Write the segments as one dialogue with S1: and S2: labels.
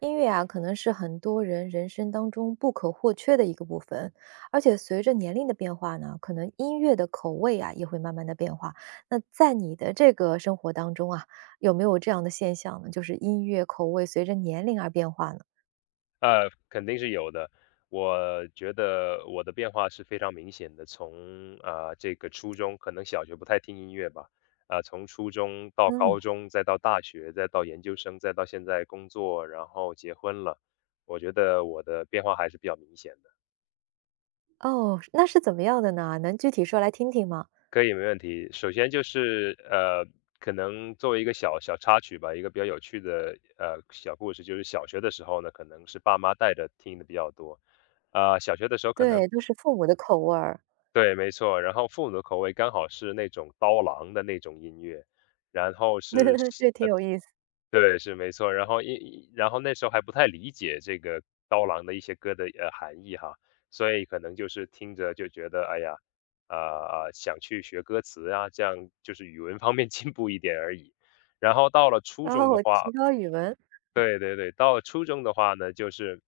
S1: 音乐啊，可能是很多人人生当中不可或缺的一个部分，而且随着年龄的变化呢，可能音乐的口味啊也会慢慢的变化。那在你的这个生活当中啊，有没有这样的现象呢？就是音乐口味随着年龄而变化呢？
S2: 肯定是有的。我觉得我的变化是非常明显的，从这个初中，可能小学不太听音乐吧，从初中到
S1: 嗯。
S2: 高中，再到大学，再到研究生，再到现在工作，然后结婚了，我觉得我的变化还是比较明显的。
S1: 哦，那是怎么样的呢？能具体说来听听吗？
S2: 可以，没问题。首先就是可能作为一个小小插曲吧，一个比较有趣的小故事，就是小学的时候呢，可能是爸妈带着听的比较多。啊、小学的时候可能
S1: 对，都是父母的口味儿。
S2: 对，没错。然后父母的口味刚好是那种刀郎的那种音乐，然后是
S1: 这挺有意思。
S2: 对，是没错。然后一，然后那时候还不太理解这个刀郎的一些歌的，含义哈，所以可能就是听着就觉得，哎呀，啊，想去学歌词啊，这样就是语文方面 进步一点而已。然后到了初中的
S1: 哦，提
S2: 话
S1: 高语文。
S2: 对对对，到了初中的话呢，就是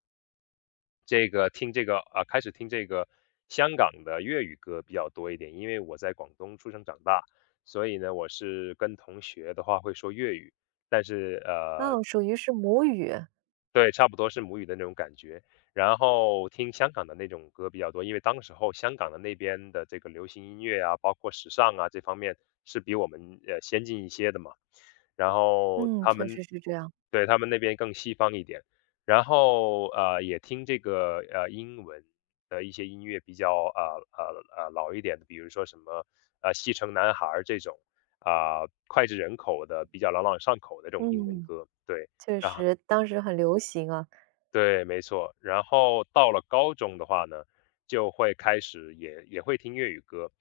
S2: 这个听这个啊，开始听这个香港的粤语歌比较多一点，因为我在广东出生长大，所以呢，我是跟同学的话会说粤语，但是呃
S1: 哦，属于是母语。
S2: 对，差不多是母语的那种感觉。然后听香港的那种歌比较多，因为当时候香港的那边的这个流行音乐啊，包括时尚啊这方面是比我们先进一些的嘛。然后
S1: 嗯，
S2: 他
S1: 确
S2: 们
S1: 实是这样。
S2: 对，他们那边更西方一点，然后也听这个英文的一些音乐比较老一点的，比如说什么西城男孩儿这种脍炙人口的比较朗朗上口的这种英文
S1: 嗯。
S2: 歌，对。
S1: 确
S2: 然后
S1: 实，当时很流行啊。
S2: 对，没错。然后到了高中的话呢，就会开始也会听粤语歌，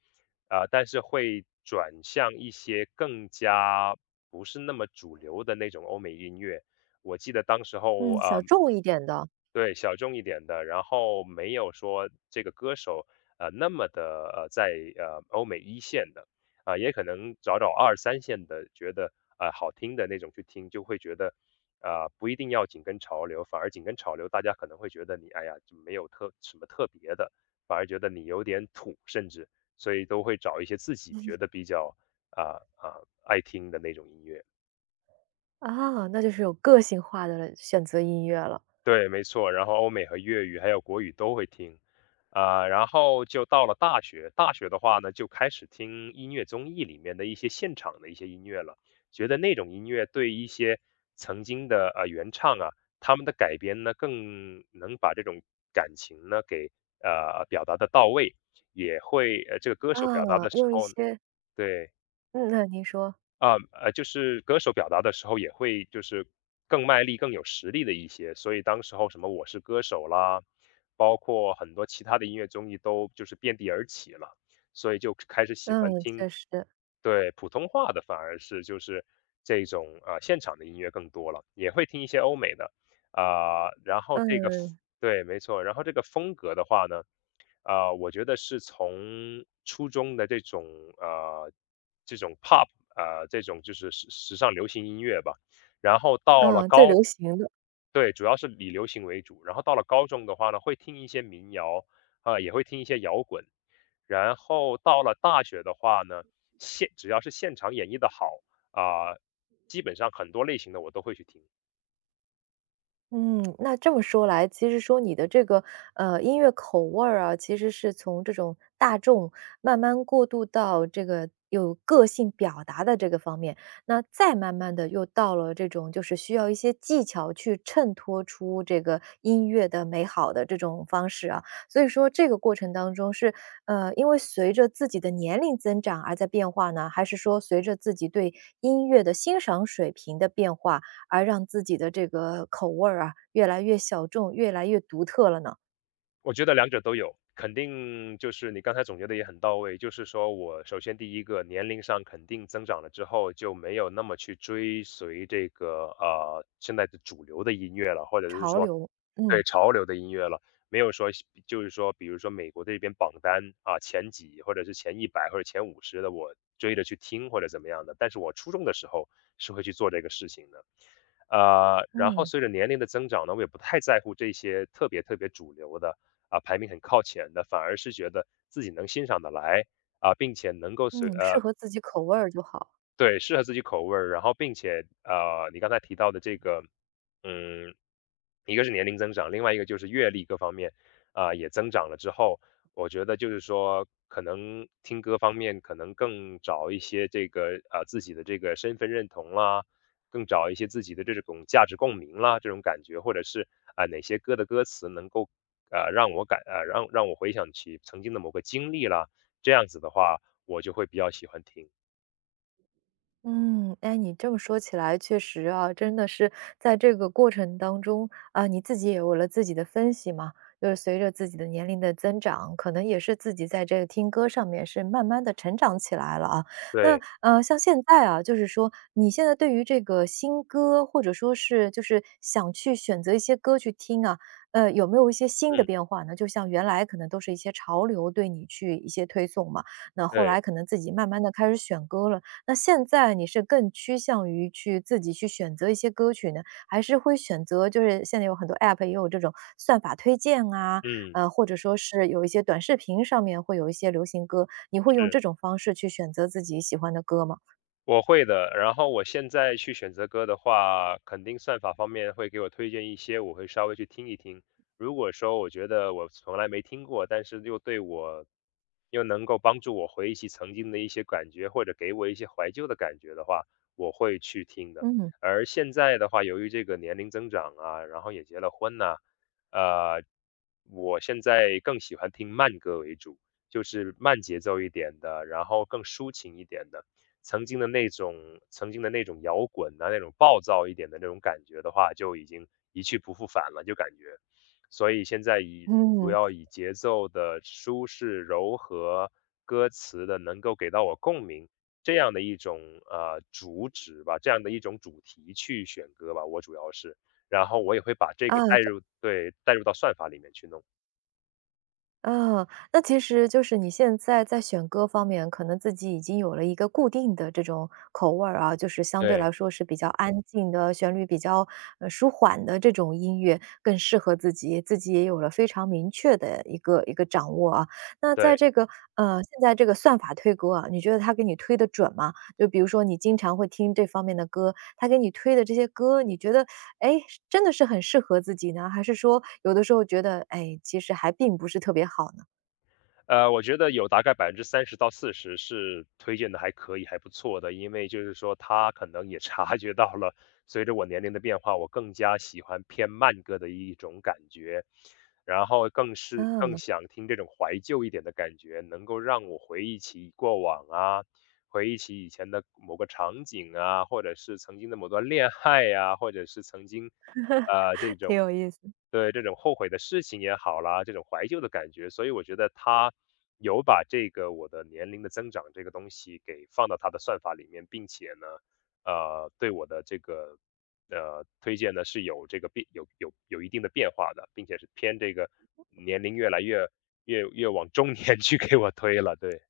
S2: 但是会转向一些更加不是那么主流的那种欧美音乐。我记得当时候
S1: 嗯，小众一点的。
S2: 对，小众一点的，然后没有说这个歌手那么的在欧美一线的，也可能找找二三线的，觉得好听的那种去听，就会觉得不一定要紧跟潮流，反而紧跟潮流，大家可能会觉得你哎呀就没有什么特别的，反而觉得你有点土，甚至所以都会找一些自己觉得比较爱听的那种音乐。
S1: 啊，那就是有个性化的选择音乐了。
S2: 对，没错，然后欧美和粤语还有国语都会听，然后就到了大学，大学的话呢，就开始听音乐综艺里面的一些现场的一些音乐了，觉得那种音乐对一些曾经的原唱啊，他们的改编呢，更能把这种感情呢给表达的到位，也会这个歌手表达
S1: 啊，
S2: 的时
S1: 用一
S2: 候，
S1: 些。
S2: 对，
S1: 嗯，那您说。
S2: 就是歌手表达的时候也会就是更卖力、更有实力的一些，所以当时候什么《我是歌手》啦，包括很多其他的音乐综艺都就是遍地而起了，所以就开始喜欢
S1: 嗯，确
S2: 听。
S1: 实。
S2: 对，普通话的，反而是就是这种现场的音乐更多了，也会听一些欧美的，然后这个
S1: 嗯。
S2: 对，没错，然后这个风格的话呢。我觉得是从初中的这种呃这种 pop 这种就是时尚流行音乐吧，然后到了
S1: 啊，最
S2: 高
S1: 流行的。
S2: 对，主要是以流行为主，然后到了高中的话呢，会听一些民谣，也会听一些摇滚，然后到了大学的话呢，只要是现场演绎的好，啊、基本上很多类型的我都会去听。
S1: 嗯，那这么说来，其实说你的这个音乐口味儿啊，其实是从这种大众慢慢过渡到这个有个性表达的这个方面，那再慢慢的又到了这种就是需要一些技巧去衬托出这个音乐的美好的这种方式啊。所以说这个过程当中是因为随着自己的年龄增长而在变化呢，还是说随着自己对音乐的欣赏水平的变化，而让自己的这个口味儿啊，越来越小众，越来越独特了呢？
S2: 我觉得两者都有，肯定就是你刚才总结的也很到位。就是说我首先第一个年龄上肯定增长了之后，就没有那么去追随这个现在的主流的音乐了，或者是
S1: 潮
S2: 说，
S1: 流。嗯。
S2: 对，潮流的音乐了，没有说就是说，比如说美国这边榜单啊前几或者是前100或者前50的，我追着去听或者怎么样的。但是我初中的时候是会去做这个事情的。然后
S1: 嗯。
S2: 随着年龄的增长呢，我也不太在乎这些特别特别主流的，排名很靠前的，反而是觉得自己能欣赏得来，并且能够
S1: 嗯，适合自己口味儿就好。
S2: 对，适合自己口味儿，然后并且，你刚才提到的这个，嗯，一个是年龄增长，另外一个就是阅历各方面，也增长了之后，我觉得就是说，可能听歌方面可能更找一些这个自己的这个身份认同啦，更找一些自己的这种价值共鸣啦这种感觉，或者是哪些歌的歌词能够让我让我回想起曾经的某个经历啦，这样子的话，我就会比较喜欢听。
S1: 嗯，哎，你这么说起来，确实啊，真的是在这个过程当中啊，你自己也有了自己的分析嘛，就是随着自己的年龄的增长，可能也是自己在这个听歌上面是慢慢的成长起来了啊。那
S2: 对，
S1: 像现在啊，就是说你现在对于这个新歌，或者说是就是想去选择一些歌去听啊，呃，有没有一些新的
S2: 嗯。
S1: 变化呢？就像原来可能都是一些潮流对你去一些推送嘛。那后来
S2: 对，
S1: 可能自己慢慢的开始选歌了。那现在你是更趋向于去自己去选择一些歌曲呢，还是会选择就是现在有很多 App 也有这种算法推荐啊，
S2: 嗯，
S1: 或者说是有一些短视频上面会有一些流行歌，你会用
S2: 是。
S1: 这种方式去选择自己喜欢的歌吗？
S2: 我会的，然后我现在去选择歌的话，肯定算法方面会给我推荐一些，我会稍微去听一听。如果说我觉得我从来没听过，但是又对我又能够帮助我回忆起曾经的一些感觉，或者给我一些怀旧的感觉的话，我会去听的。
S1: 嗯。
S2: 而现在的话，由于这个年龄增长啊，然后也结了婚呐，呃，我现在更喜欢听慢歌为主，就是慢节奏一点的，然后更抒情一点的。曾经的那种摇滚啊，那种暴躁一点的那种感觉的话，就已经一去不复返了，就感觉。所以现在主
S1: 嗯。
S2: 要以节奏的舒适、柔和、歌词的能够给到我共鸣这样的一种主旨吧，这样的一种主题去选歌吧，我主要是，然后我也会把这个
S1: 啊。
S2: 带入到算法里面去弄，
S1: 嗯，那其实就是你现在在选歌方面，可能自己已经有了一个固定的这种口味儿啊，就是相对来
S2: 对。
S1: 说是比较安静的，旋律比较舒缓的这种音乐更适合自己，自己也有了非常明确的一个掌握啊。那在
S2: 对。
S1: 这个现在这个算法推歌啊，你觉得它给你推的准吗？就比如说你经常会听这方面的歌，它给你推的这些歌，你觉得哎，是真的是很适合自己呢？还是说有的时候觉得，哎，其实还并不是特别好呢？
S2: 我觉得有大概30%到40%是推荐的，还可以，还不错的。因为就是说他可能也 察觉到了，随着我年龄的变化，我更加喜欢偏慢歌的一种感觉，然后更是更
S1: 嗯，
S2: 想听这种怀旧一点的感觉，能够让我回忆起过往啊，回忆起以前的某个场景啊，或者是曾经的某段恋爱呀，或者是曾经这
S1: 挺
S2: 种，
S1: 有意思。
S2: 对，这种后悔的事情也好啦，这种怀旧的感觉，所以我觉得他有把这个我的年龄的增长这个东西给放到他的算法里面，并且呢，对我的这个推荐呢是有这个变有有有一定的变化的，并且是偏这个年龄越来越往中年去给我推了，对，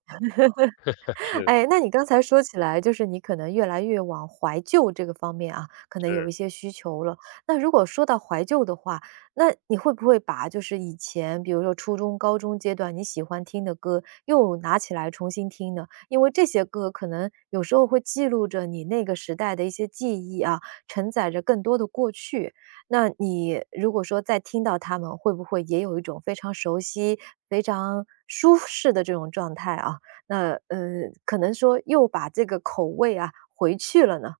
S2: 是
S1: 哎，那你刚才说起来，就是你可能越来越往怀旧这个方面啊，可能有
S2: 是。
S1: 一些需求了。那如果说到怀旧的话，那你会不会把就是以前，比如说初中、高中阶段你喜欢听的歌，又拿起来重新听呢？因为这些歌可能有时候会记录着你那个时代的一些记忆啊，承载着更多的过去。那你如果说再听到它们，会不会也有一种非常熟悉、非常舒适的这种状态啊？那，呃，可能说又把这个口味啊回去了呢？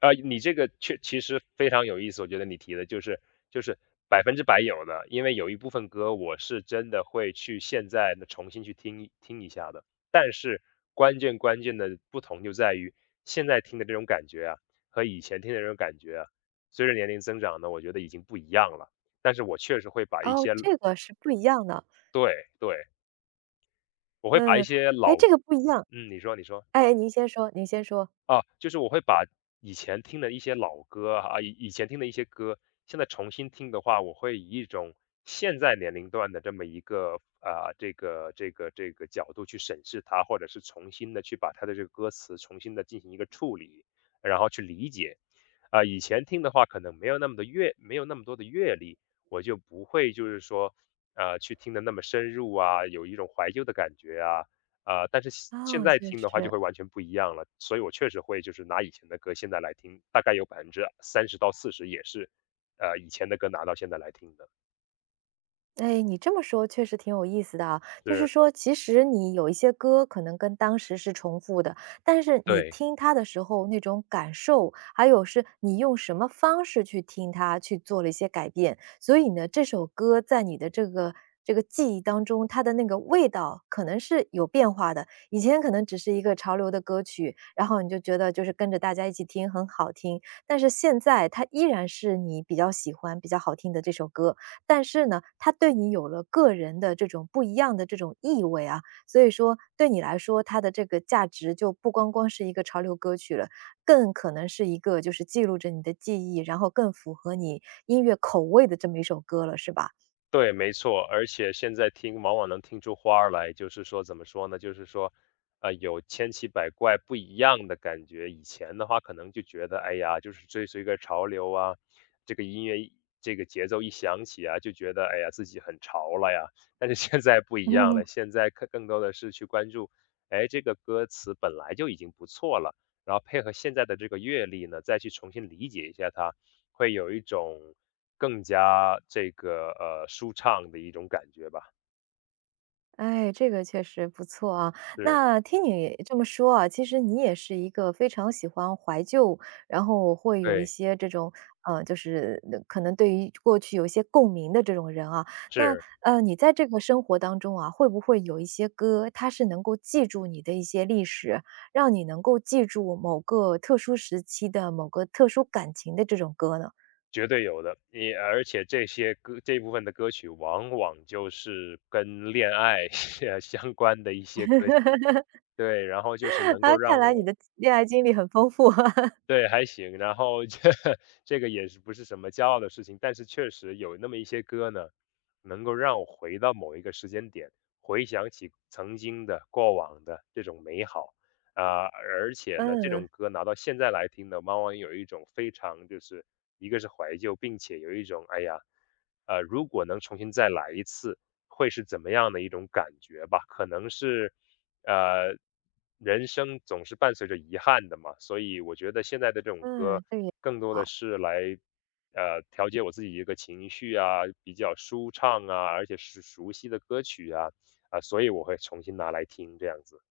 S2: 你这个其实非常有意思，我觉得你提的就是100%有的，因为有一部分歌我是真的会去现在呢重新去听一听一下的。但是关键的不同就在于现在听的这种感觉啊，和以前听的这种感觉啊，随着年龄增长呢，我觉得已经不一样了。但是我确实会把一
S1: 哦，
S2: 些，
S1: 这个是不一样的。
S2: 对对，我会把一
S1: 嗯，
S2: 些
S1: 哎，
S2: 老，
S1: 这个不一样。
S2: 嗯，你说你说。
S1: 哎，您先说。
S2: 啊，就是我会把以前听的一些老歌啊，以前听的一些歌，现在重新听的话，我会以一种现在年龄段的这么一个啊、这个角度去审视它，或者是重新的去把它的这个歌词重新的进行一个处理，然后去理解。啊、以前听的话可能没有那么的阅，没有那么多的阅历，我就不会就是说去听的那么深入啊，有一种怀旧的感觉啊，但是现现
S1: 哦，
S2: 在
S1: 确
S2: 听的话就
S1: 实。
S2: 会完全不一样了，所以我确实会就是拿以前的歌现在来听，大概有30%到40%也是，以前的歌拿到现在来听的，
S1: 哎，你这么说确实挺有意思的啊，就是
S2: 是。
S1: 说，其实你有一些歌可能跟当时是重复的，但是你
S2: 对。
S1: 听它的时候那种感受，还有是你用什么方式去听它，去做了一些改变，所以呢，这首歌在你的这个记忆当中，它的那个味道可能是有变化的。以前可能只是一个潮流的歌曲，然后你就觉得就是跟着大家一起听很好听，但是现在它依然是你比较喜欢、比较好听的这首歌。但是呢，它对你有了个人的这种不一样的这种意味啊，所以说对你来说，它的这个价值就不光光是一个潮流歌曲了，更可能是一个就是记录着你的记忆，然后更符合你音乐口味的这么一首歌了，是吧？
S2: 对，没错，而且现在听往往能听出花儿来，就是说怎么说呢？就是说，有千奇百怪不一样的感觉。以前的话，可能就觉得，哎呀，就是追随个潮流啊，这个音乐一这个节奏一响起啊，就觉得，哎呀，自己很潮了呀。但是现在不 一样
S1: 嗯。
S2: 了，现在更多的是去关注，哎，这个歌词本来就已经不错了，然后配合现在的这个阅历呢，再去重新理解一下它，会有一种更加这个舒畅的一种感觉吧。
S1: 哎，这个确实不错啊。
S2: 是。
S1: 那听你这么说啊，其实你也是一个非常喜欢怀旧，然后会有一
S2: 对。
S1: 些这种，就是可能对于过去有一些共鸣的这种人啊。那
S2: 是，
S1: 你在这个生活当中啊，会不会有一些歌，它是能够记住你的一些历史，让你能够记住某个特殊时期的某个特殊感情的这种歌呢？
S2: 绝对有的。你而且这些歌这一部分的歌曲，往往就是跟恋爱 相关的一些歌曲。对，然后就是 能够
S1: 啊，看
S2: 让
S1: 来你
S2: 我。
S1: 的恋爱经历很丰富。
S2: 对，还行。然后这 这个也是不是什么骄傲的事情，但是确实有那么一些歌呢，能够让我回到某一个时间点，回想起曾经的、过往的这种美好啊、而且呢，这
S1: 嗯
S2: 种歌拿到现在来听呢，往往有一种非常就是一个是怀旧，并且有一种哎呀，如果能重新再来一次，会是怎么样的一种感觉吧？可能是。呃，人生总是伴随着遗憾的嘛，所以我觉得现在的这种
S1: 嗯，
S2: 歌
S1: 这个也
S2: 更多的
S1: 好。
S2: 是来，调节我自己一个情绪啊，比较舒畅啊，而且是熟悉的歌曲啊，啊、所以我会重新拿来听这样子。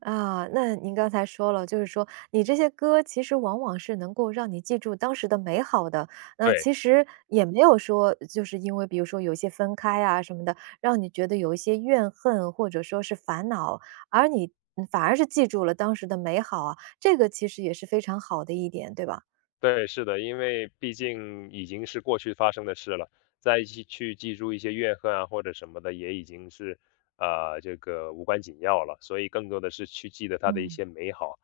S1: 啊，那您刚才说了，就是说你这些歌其实往往是能够让你记住当时的美好的，那
S2: 对。
S1: 其实也没有说就是因为比如说有一些分开啊什么的，让你觉得有一些怨恨或者说是烦恼，而你反而是记住了当时的美好啊，这个其实也是非常好的一点，对吧？
S2: 对，是的，因为毕竟已经是过去发生的事了，再去记住一些怨恨啊或者什么的，也已经是这个无关紧要了，所以更多的是去记得它的一
S1: 嗯。
S2: 些美好，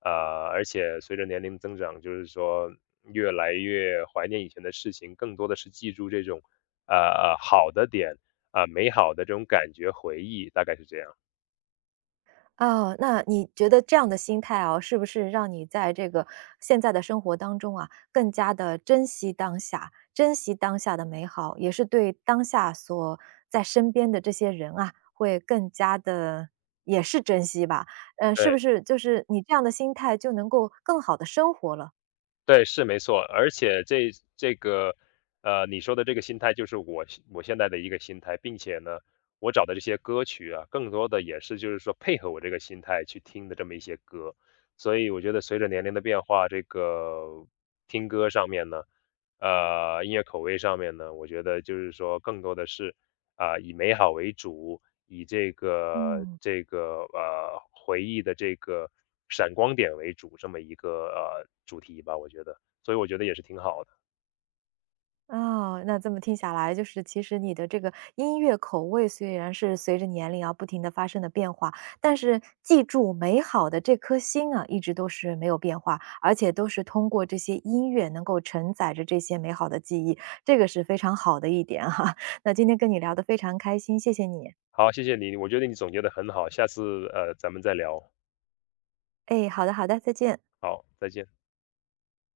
S2: 呃，而且随着年龄增长，就是说越来越怀念以前的事情，更多的是记住这种好的点啊、美好的这种感觉回忆，大概是这样。
S1: 哦，那你觉得这样的心态哦，是不是让你在这个现在的生活当中啊，更加的珍惜当下，珍惜当下的美好，也是对当下所在身边的这些人啊，会更加的也是珍惜吧？嗯，是不
S2: 对。
S1: 是就是你这样的心态就能够更好的生活了？
S2: 对，是没错。而且这个，你说的这个心态就是我现在的一个心态，并且呢，我找的这些歌曲啊，更多的也是就是说配合我这个心态去听的这么一些歌。所以我觉得随着年龄的变化，这个听歌上面呢，音乐口味上面呢，我觉得就是说更多的是啊、以美好为主，以这个
S1: 嗯。
S2: 这个呃回忆的这个闪光点为主，这么一个主题吧，我觉得，所以我觉得也是挺好的。
S1: 哦，那这么听下来，就是其实你的这个音乐口味虽然是随着年龄啊不停地发生的变化，但是记住美好的这颗心啊，一直都是没有变化，而且都是通过这些音乐能够承载着这些美好的记忆，这个是非常好的一点哈。那今天跟你聊得非常开心，谢谢你。
S2: 好，谢谢你，我觉得你总结的很好，下次咱们再聊。
S1: 哎，好的好的，再见。
S2: 好，再见。